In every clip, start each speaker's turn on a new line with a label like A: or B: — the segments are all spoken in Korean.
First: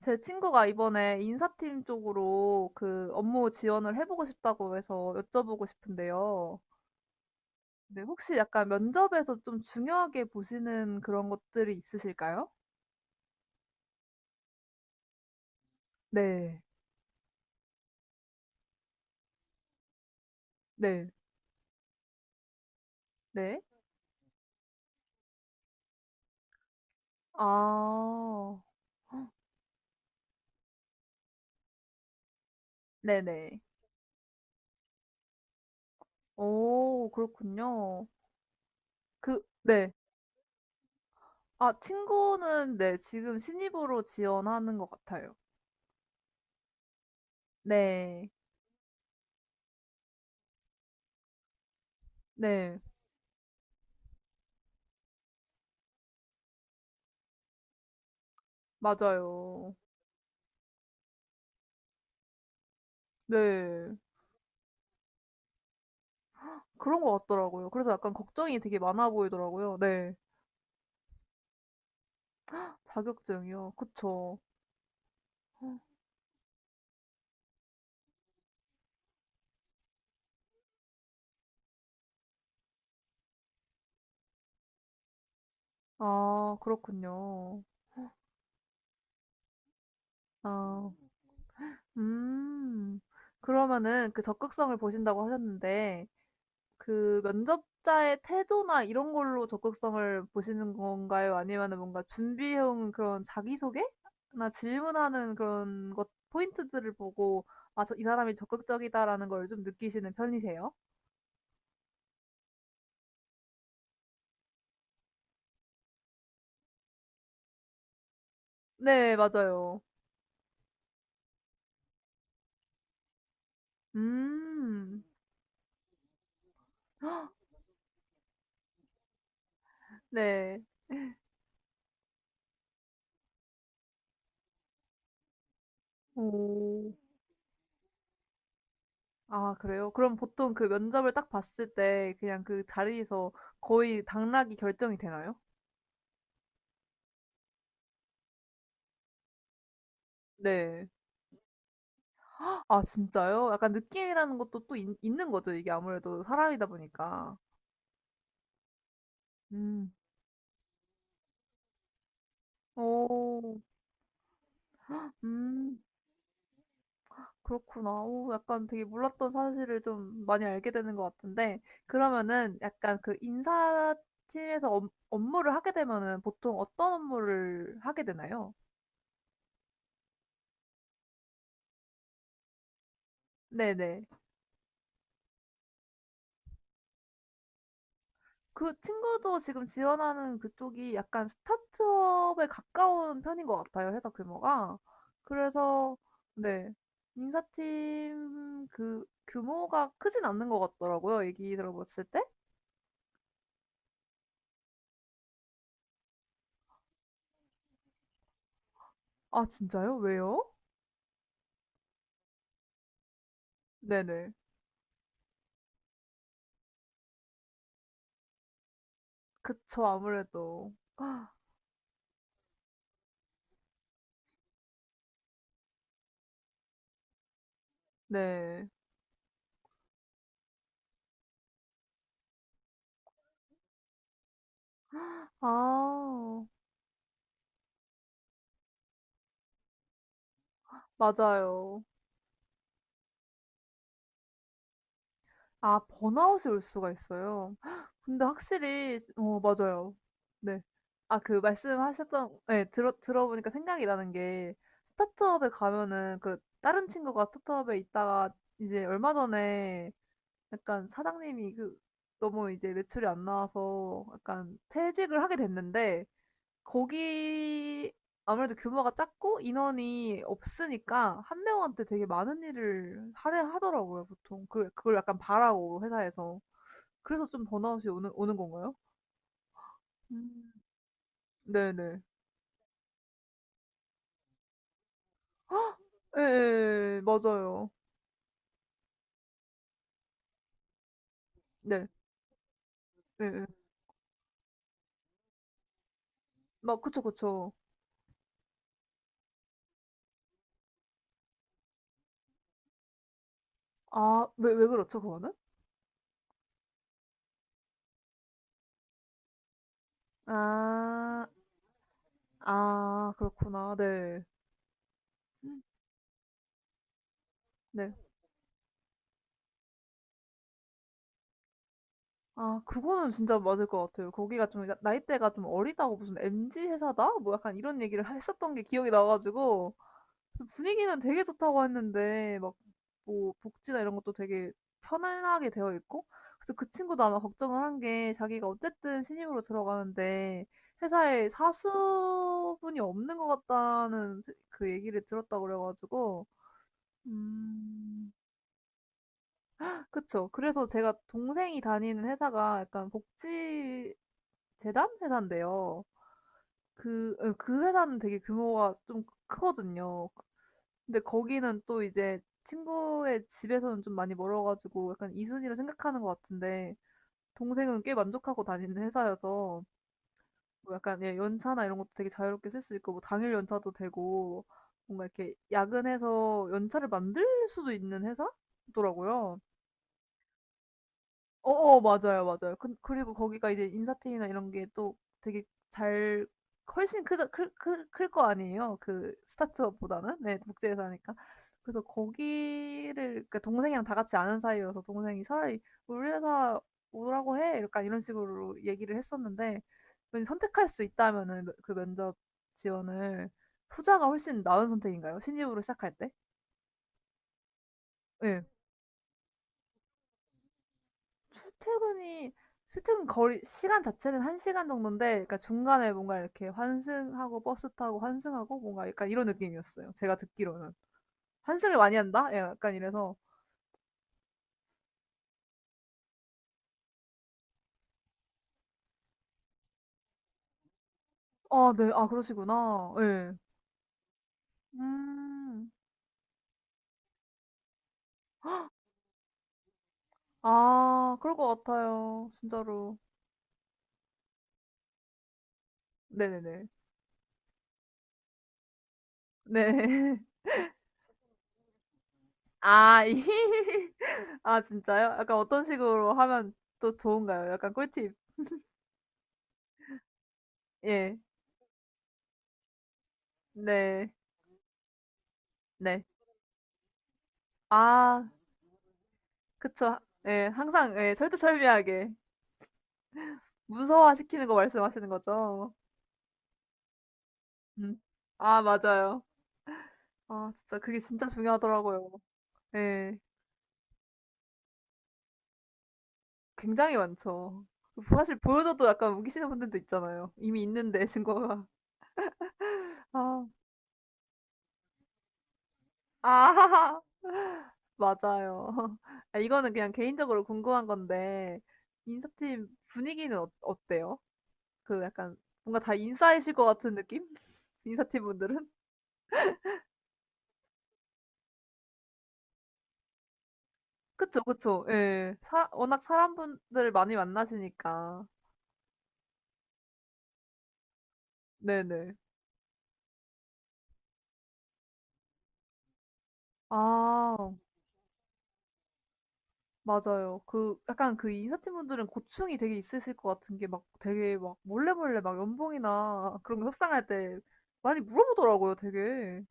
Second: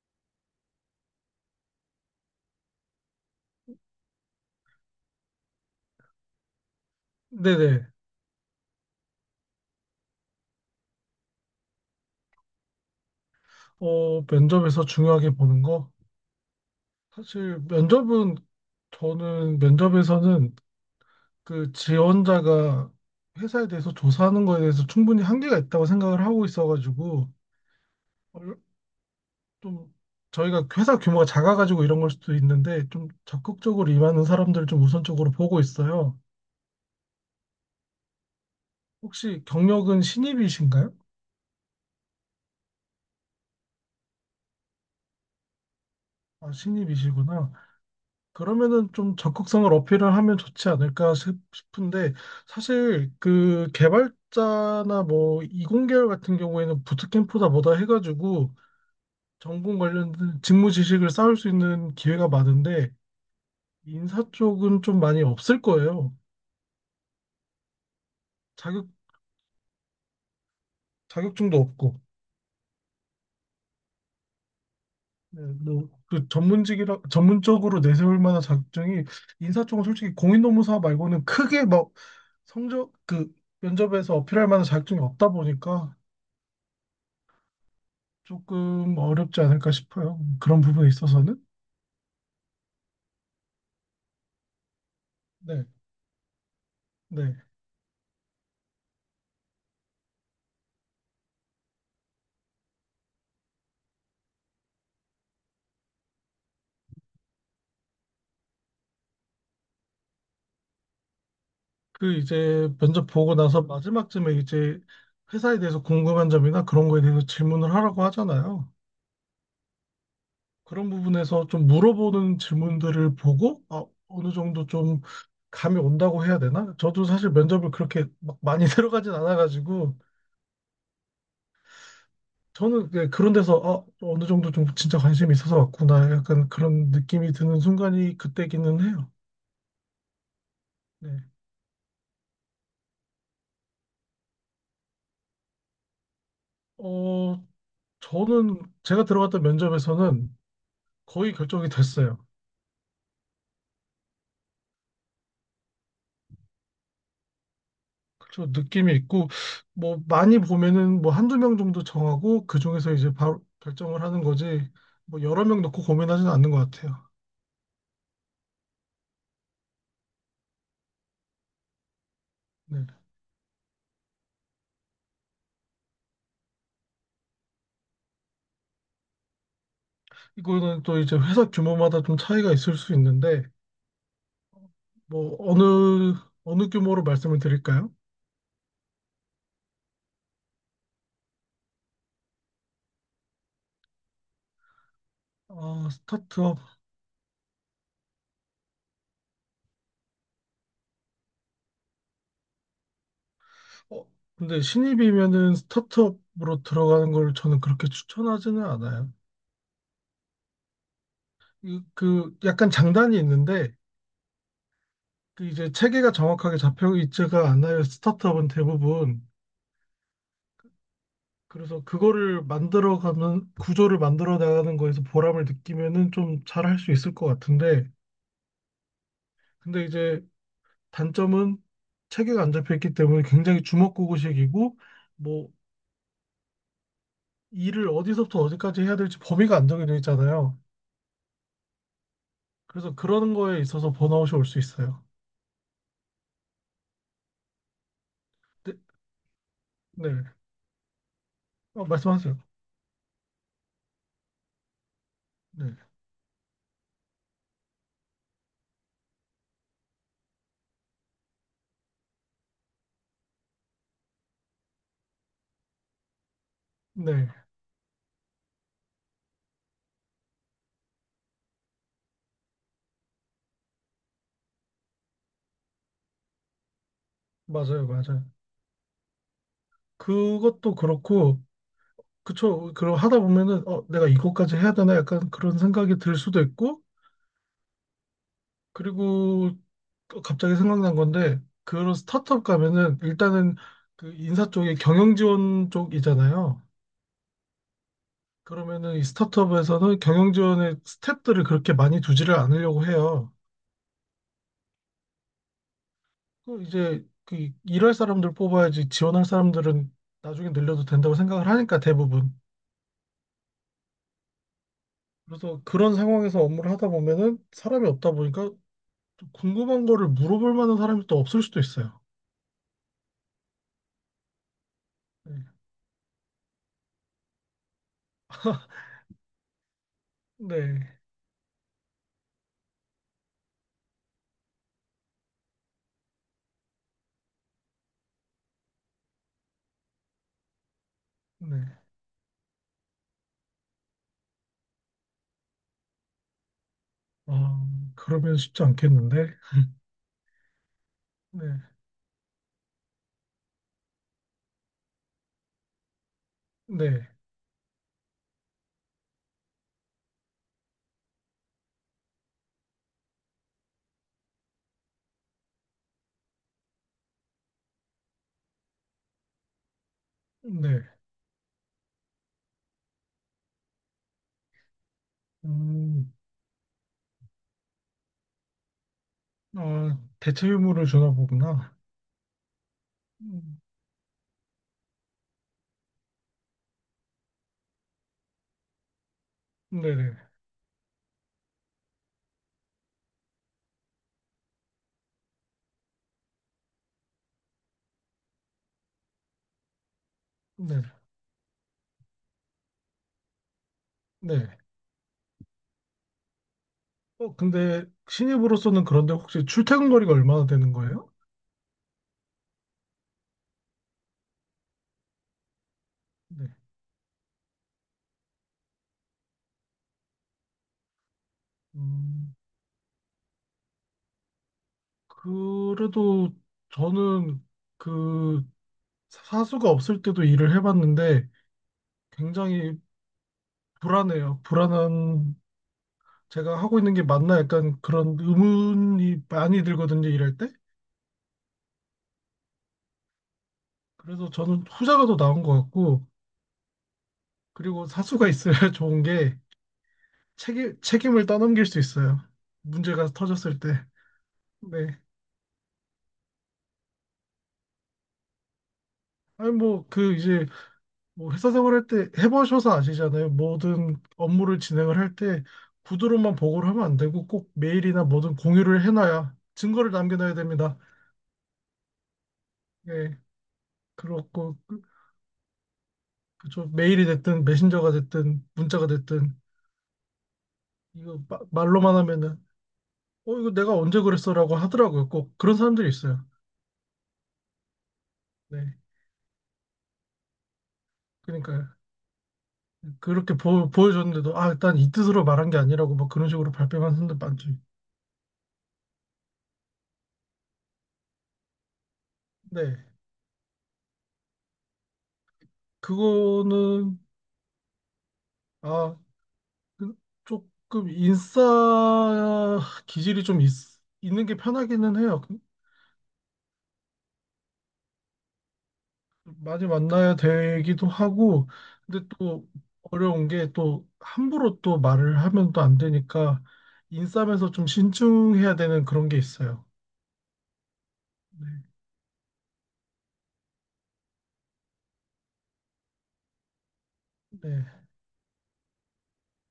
A: 제 친구가 이번에 인사팀 쪽으로 그 업무 지원을 해보고 싶다고 해서 여쭤보고 싶은데요.
B: 네네.
A: 네, 혹시 약간 면접에서 좀 중요하게 보시는 그런 것들이 있으실까요?
B: 면접에서 중요하게 보는 거?
A: 네.
B: 사실 면접은 저는 면접에서는
A: 네.
B: 그 지원자가
A: 네.
B: 회사에 대해서 조사하는 거에 대해서 충분히 한계가 있다고 생각을 하고 있어가지고 얼-
A: 아.
B: 좀 저희가 회사 규모가 작아가지고 이런 걸 수도 있는데 좀
A: 네네.
B: 적극적으로 임하는 사람들을 좀 우선적으로 보고 있어요.
A: 오, 그렇군요. 그
B: 혹시
A: 네.
B: 경력은 신입이신가요?
A: 아, 친구는 네 지금 신입으로 지원하는 것 같아요.
B: 아, 신입이시구나.
A: 네.
B: 그러면은 좀 적극성을 어필을 하면 좋지 않을까 싶은데
A: 네.
B: 사실 그 개발자나 뭐 이공계열 같은 경우에는 부트캠프다 뭐다 해가지고
A: 맞아요.
B: 전공 관련된 직무 지식을 쌓을 수 있는 기회가 많은데
A: 네.
B: 인사 쪽은 좀 많이 없을 거예요.
A: 그런 것 같더라고요. 그래서 약간 걱정이 되게
B: 자격
A: 많아 보이더라고요. 네.
B: 자격증도 없고
A: 자격증이요. 그쵸.
B: 네, 뭐그 전문직이라 전문적으로 내세울 만한 자격증이 인사 쪽은 솔직히 공인노무사 말고는 크게 막 성적 그 면접에서 어필할 만한 자격증이 없다 보니까
A: 아, 그렇군요.
B: 조금 어렵지 않을까 싶어요. 그런 부분에
A: 아.
B: 있어서는.
A: 음. 그러면은 그 적극성을 보신다고
B: 네,
A: 하셨는데 그
B: 네.
A: 면접자의 태도나 이런 걸로 적극성을 보시는 건가요? 아니면은 뭔가 준비해 온 그런 자기소개나 질문하는 그런 것 포인트들을 보고 '아, 저 이 사람이 적극적이다.'라는 걸 좀 느끼시는 편이세요?
B: 그 이제 면접 보고 나서 마지막쯤에 이제 회사에 대해서 궁금한 점이나 그런 거에 대해서 질문을 하라고 하잖아요.
A: 네, 맞아요.
B: 그런 부분에서 좀 물어보는 질문들을 보고, 아, 어느 정도 좀
A: 음.
B: 감이 온다고 해야 되나? 저도 사실 면접을 그렇게 막 많이 들어가진 않아가지고,
A: 네.
B: 저는 그 그런 데서, 아, 어느 정도 좀 진짜 관심이 있어서 왔구나. 약간 그런
A: 오.
B: 느낌이 드는 순간이 그때기는 해요.
A: 아, 그래요? 그럼 보통 그
B: 네.
A: 면접을 딱 봤을 때 그냥 그 자리에서 거의 당락이 결정이 되나요?
B: 어, 저는 제가 들어갔던 면접에서는
A: 네.
B: 거의 결정이 됐어요.
A: 아, 진짜요? 약간 느낌이라는 것도 또 있 있는 거죠, 이게 아무래도 사람이다 보니까.
B: 그래서 느낌이 있고
A: 음.
B: 뭐 많이 보면은 뭐 한두 명 정도 정하고 그 중에서 이제 바로
A: 오.
B: 결정을 하는 거지 뭐 여러 명
A: 음.
B: 놓고 고민하지는 않는 것 같아요.
A: 그렇구나. 오, 약간 되게 몰랐던 사실을 좀 많이 알게 되는 것 같은데, 그러면은
B: 네.
A: 약간 그 인사팀에서 업 업무를 하게 되면은 보통 어떤 업무를 하게 되나요?
B: 이거는 또 이제 회사 규모마다 좀 차이가 있을 수 있는데
A: 네네.
B: 뭐 어느 규모로 말씀을 드릴까요?
A: 그 친구도 지금 지원하는 그쪽이 약간 스타트업에 가까운 편인 것 같아요, 회사 규모가.
B: 아,
A: 그래서
B: 스타트업.
A: 네. 인사팀 그 규모가 크진 않는 것 같더라고요, 얘기 들어봤을 때.
B: 어, 근데 신입이면은 스타트업으로 들어가는 걸 저는 그렇게 추천하지는 않아요.
A: 아, 진짜요? 왜요?
B: 그 약간 장단이 있는데
A: 네네.
B: 그 이제 체계가 정확하게 잡혀 있지가 않아요. 스타트업은 대부분.
A: 그쵸, 아무래도.
B: 그래서 그거를 만들어가는 구조를 만들어 나가는 거에서 보람을 느끼면은 좀 잘할 수 있을 것 같은데,
A: 네.
B: 근데 이제 단점은 체계가 안 잡혀 있기 때문에 굉장히 주먹구구식이고, 뭐
A: 아,
B: 일을 어디서부터 어디까지 해야 될지 범위가 안 정해져 있잖아요.
A: 맞아요.
B: 그래서 그런 거에 있어서 번아웃이 올 수 있어요.
A: 아, 번아웃이 올 수가 있어요. 헉, 근데
B: 네,
A: 확실히 어 맞아요.
B: 네.
A: 네. 아, 그
B: 말씀하세요.
A: 말씀하셨던 예 들어보니까 생각이 나는 게, 스타트업에
B: 네,
A: 가면은, 그 다른 친구가 스타트업에 있다가 이제 얼마 전에 약간 사장님이 그 너무 이제 매출이 안 나와서 약간 퇴직을 하게 됐는데,
B: 네,
A: 거기 아무래도 규모가 작고 인원이 없으니까 한 명한테 되게 많은 일을 하려 하더라고요 보통. 그 그걸 약간 바라고 회사에서. 그래서 좀
B: 맞아요,
A: 번아웃이 오는
B: 맞아요.
A: 오는 건가요? 음.
B: 그것도 그렇고.
A: 네네.
B: 그쵸. 그럼 하다 보면은, 어, 내가 이것까지 해야 되나? 약간 그런 생각이 들 수도 있고,
A: 예예예. 맞아요.
B: 그리고 또 갑자기 생각난 건데,
A: 네.
B: 그런 스타트업 가면은,
A: 예예.
B: 일단은 그 인사 쪽에 경영 지원 쪽이잖아요.
A: 막 그쵸, 그쵸.
B: 그러면은 이 스타트업에서는 경영 지원의 스텝들을 그렇게 많이 두지를 않으려고 해요.
A: 아, 왜 그렇죠 그거는?
B: 그 이제 그 일할 사람들 뽑아야지 지원할 사람들은 나중에 늘려도 된다고
A: 아.
B: 생각을 하니까 대부분.
A: 아, 그렇구나. 네.
B: 그래서 그런 상황에서 업무를 하다 보면은 사람이
A: 네.
B: 없다 보니까 또 궁금한 거를 물어볼 만한 사람이 또 없을 수도 있어요.
A: 아, 그거는 진짜 맞을 것 같아요. 거기가 좀 나 나이대가
B: 네.
A: 좀 어리다고 무슨 "MZ 회사다?" 뭐 약간 이런 얘기를 했었던 게 기억이 나 가지고 그래서
B: 네.
A: 분위기는 되게 좋다고 했는데, 막 뭐 복지나 이런 것도 되게 편안하게 되어 있고, 그래서 그 친구도 아마 걱정을 한 게 자기가 어쨌든 신입으로 들어가는데 회사에
B: 네.
A: 사수분이 없는 것 같다는 그 얘기를 들었다고 그래 가지고
B: 아,
A: 음.
B: 그러면 쉽지 않겠는데?
A: 그쵸. 그래서 제가, 동생이
B: 네.
A: 다니는 회사가 약간 복지 재단 회사인데요.
B: 네.
A: 그 예 그 회사는 되게 규모가 좀 크거든요. 근데 거기는 또 이제 친구의 집에서는 좀 많이 멀어 가지고 약간 이순이로 생각하는 것 같은데, 동생은 꽤 만족하고 다니는 회사여서 뭐
B: 네.
A: 약간 예 연차나 이런 것도 되게 자유롭게 쓸 수 있고, 뭐 당일 연차도 되고 뭔가 이렇게
B: 음,
A: 야근해서 연차를 만들 수도 있는 회사더라고요.
B: 아, 대체 유무를 주나 보구나.
A: 어어 맞아요, 맞아요. 그, 그리고 거기가
B: 음,
A: 이제 인사팀이나 이런 게 또 되게 잘 훨씬 크자 클클클거 아니에요. 그 스타트업보다는.
B: 네네.
A: 네, 국제회사니까. 그래서 거기를 그 동생이랑 다 같이 아는 사이여서 동생이 차라리 "우리 회사 오라고 해." 약간 이런 식으로 얘기를 했었는데, 왠지 선택할 수
B: 네.
A: 있다면은 그 면접 지원을, 후자가 훨씬
B: 네.
A: 나은 선택인가요? 신입으로 시작할 때?
B: 근데
A: 예.
B: 신입으로서는 그런데 혹시 출퇴근 거리가 얼마나 되는 거예요?
A: 출퇴근이 출퇴근 거리 시간 자체는 1시간 시간 정도인데, 그러니까 중간에 뭔가
B: 네.
A: 이렇게 환승하고 버스 타고 환승하고 뭔가 약간 이런 느낌이었어요, 제가 듣기로는. '환승을 많이 한다?'
B: 음,
A: 예 약간 이래서.
B: 그래도 저는 그 사수가 없을 때도 일을 해봤는데
A: 아, 네. 아,
B: 굉장히
A: 그러시구나. 예.
B: 불안해요. 불안한
A: 음.
B: 제가 하고 있는 게 맞나 약간 그런 의문이 많이 들거든요, 일할 때.
A: 아, 그럴 것 같아요, 진짜로.
B: 그래서 저는 후자가 더 나은 것 같고,
A: 네네네.
B: 그리고 사수가 있어야 좋은 게
A: 네.
B: 책임, 책임을 떠넘길 수 있어요.
A: 아
B: 문제가 터졌을 때.
A: 이. 아,
B: 네.
A: 진짜요? 약간 어떤 식으로 하면 또 좋은가요? 약간 꿀팁.
B: 아니, 뭐, 그, 이제,
A: 예.
B: 뭐, 회사 생활할 때 해보셔서 아시잖아요. 모든
A: 네.
B: 업무를 진행을 할 때
A: 네.
B: 구두로만 보고를 하면 안 되고 꼭 메일이나
A: 아.
B: 뭐든 공유를 해놔야 증거를
A: 그쵸.
B: 남겨놔야
A: 예.
B: 됩니다.
A: 항상 예 철두철미하게
B: 예.
A: 문서화시키는 거
B: 그렇고,
A: 말씀하시는 거죠?
B: 그죠. 메일이 됐든 메신저가
A: 음.
B: 됐든
A: 아,
B: 문자가
A: 맞아요.
B: 됐든
A: 아, 진짜 그게
B: 이거
A: 진짜
B: 말로만
A: 중요하더라고요.
B: 하면은
A: 예.
B: 어 이거 내가 언제 그랬어라고 하더라고요. 꼭 그런 사람들이 있어요.
A: 굉장히 많죠. 사실
B: 네.
A: 보여줘도 약간 우기시는 분들도 있잖아요. 이미 있는데 증거가.
B: 그러니까 그렇게
A: 아.
B: 보여줬는데도 아 일단 이 뜻으로 말한 게 아니라고 막 그런 식으로 발뺌하는
A: 아.
B: 사람들 많죠.
A: 맞아요. 아, 이거는 그냥 개인적으로 궁금한 건데 인사팀
B: 네.
A: 분위기는 어 어때요? 그 약간 뭔가 다 인싸이실 것 같은
B: 그거는
A: 느낌? 인사팀 분들은?
B: 아그 조금 인싸 기질이 있는 게
A: 그쵸, 그쵸.
B: 편하기는 해요.
A: 예. 사 워낙 사람분들을 많이 만나시니까.
B: 많이 만나야 되기도 하고, 근데
A: 네네.
B: 또 어려운 게 또 함부로 또 말을 하면 또 안 되니까 인싸면서
A: 아,
B: 좀 신중해야 되는 그런 게 있어요.
A: 맞아요. 그 약간 그
B: 네,
A: 인사팀분들은 고충이 되게 있으실 것 같은 게 막 되게 막 몰래몰래 막 연봉이나 그런 거 협상할 때
B: 네.
A: 많이 물어보더라고요 되게.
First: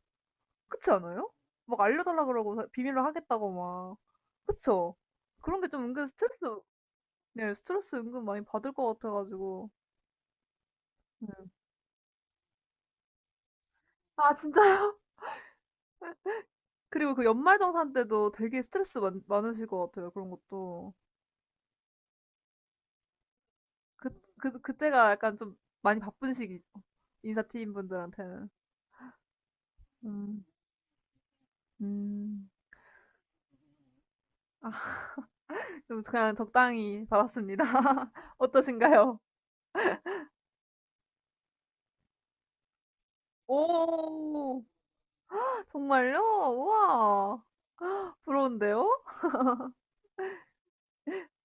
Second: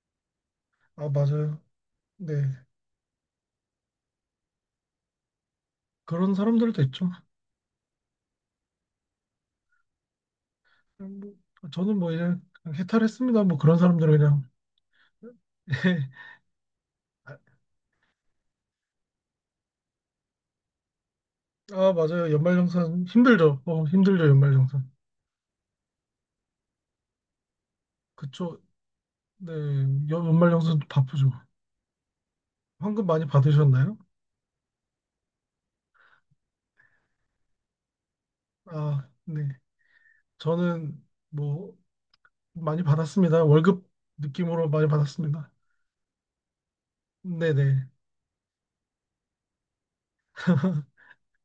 A: 그렇지
B: 아,
A: 않아요?
B: 맞아요.
A: 막 알려달라
B: 네,
A: 그러고 사 비밀로 하겠다고 막. 그쵸? 그런 게 좀 은근
B: 그런
A: 스트레스.
B: 사람들도 있죠.
A: 네, 스트레스 은근 많이 받을 것 같아 가지고.
B: 그냥
A: 네.
B: 뭐, 저는 뭐 이제 그냥 해탈했습니다. 뭐 그런 사람들은
A: 아,
B: 그냥.
A: 진짜요? 그리고 그 연말정산 때도 되게 스트레스 많 많으실 것 같아요 그런 것도.
B: 아, 맞아요. 연말정산 힘들죠.
A: 그
B: 힘들죠.
A: 그
B: 연말정산.
A: 그때가 약간 좀 많이 바쁜 시기죠 인사팀 분들한테는.
B: 그쵸. 네,
A: 음.
B: 연말정산 바쁘죠.
A: 음.
B: 환급 많이 받으셨나요?
A: 아, 좀 그냥 적당히 받았습니다.
B: 아,
A: 어떠신가요?
B: 네. 저는 뭐 많이 받았습니다. 월급
A: 오.
B: 느낌으로 많이 받았습니다.
A: 정말요? 우와,
B: 네네.
A: 부러운데요?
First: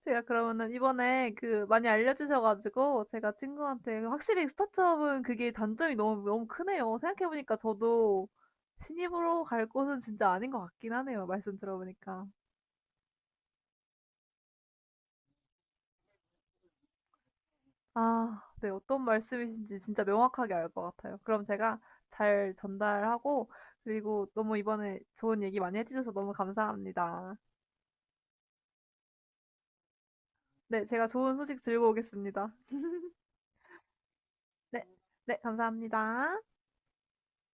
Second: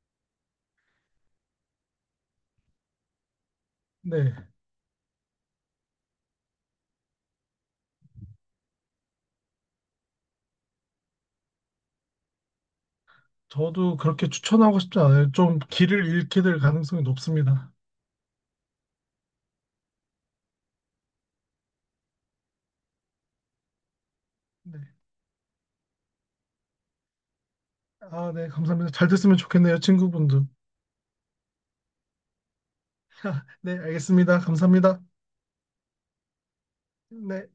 A: 제가 그러면은 이번에 그 많이 알려주셔 가지고, 제가 친구한테
B: 네.
A: 확실히 스타트업은 그게 단점이 너무 너무 크네요. 생각해 보니까 저도 신입으로 갈 곳은 진짜 아닌 것 같긴 하네요, 말씀 들어 보니까.
B: 저도 그렇게 추천하고 싶지 않아요. 좀 길을 잃게 될 가능성이 높습니다.
A: 아, 네. 어떤 말씀이신지 진짜 명확하게 알 것 같아요. 그럼 제가 잘 전달하고, 그리고 너무
B: 네.
A: 이번에 좋은 얘기 많이 해 주셔서 너무 감사합니다.
B: 아, 네. 감사합니다. 잘 됐으면 좋겠네요, 친구분도.
A: 네. 제가 좋은 소식 들고 오겠습니다.
B: 네, 알겠습니다.
A: 네.
B: 감사합니다.
A: 네. 감사합니다.
B: 네.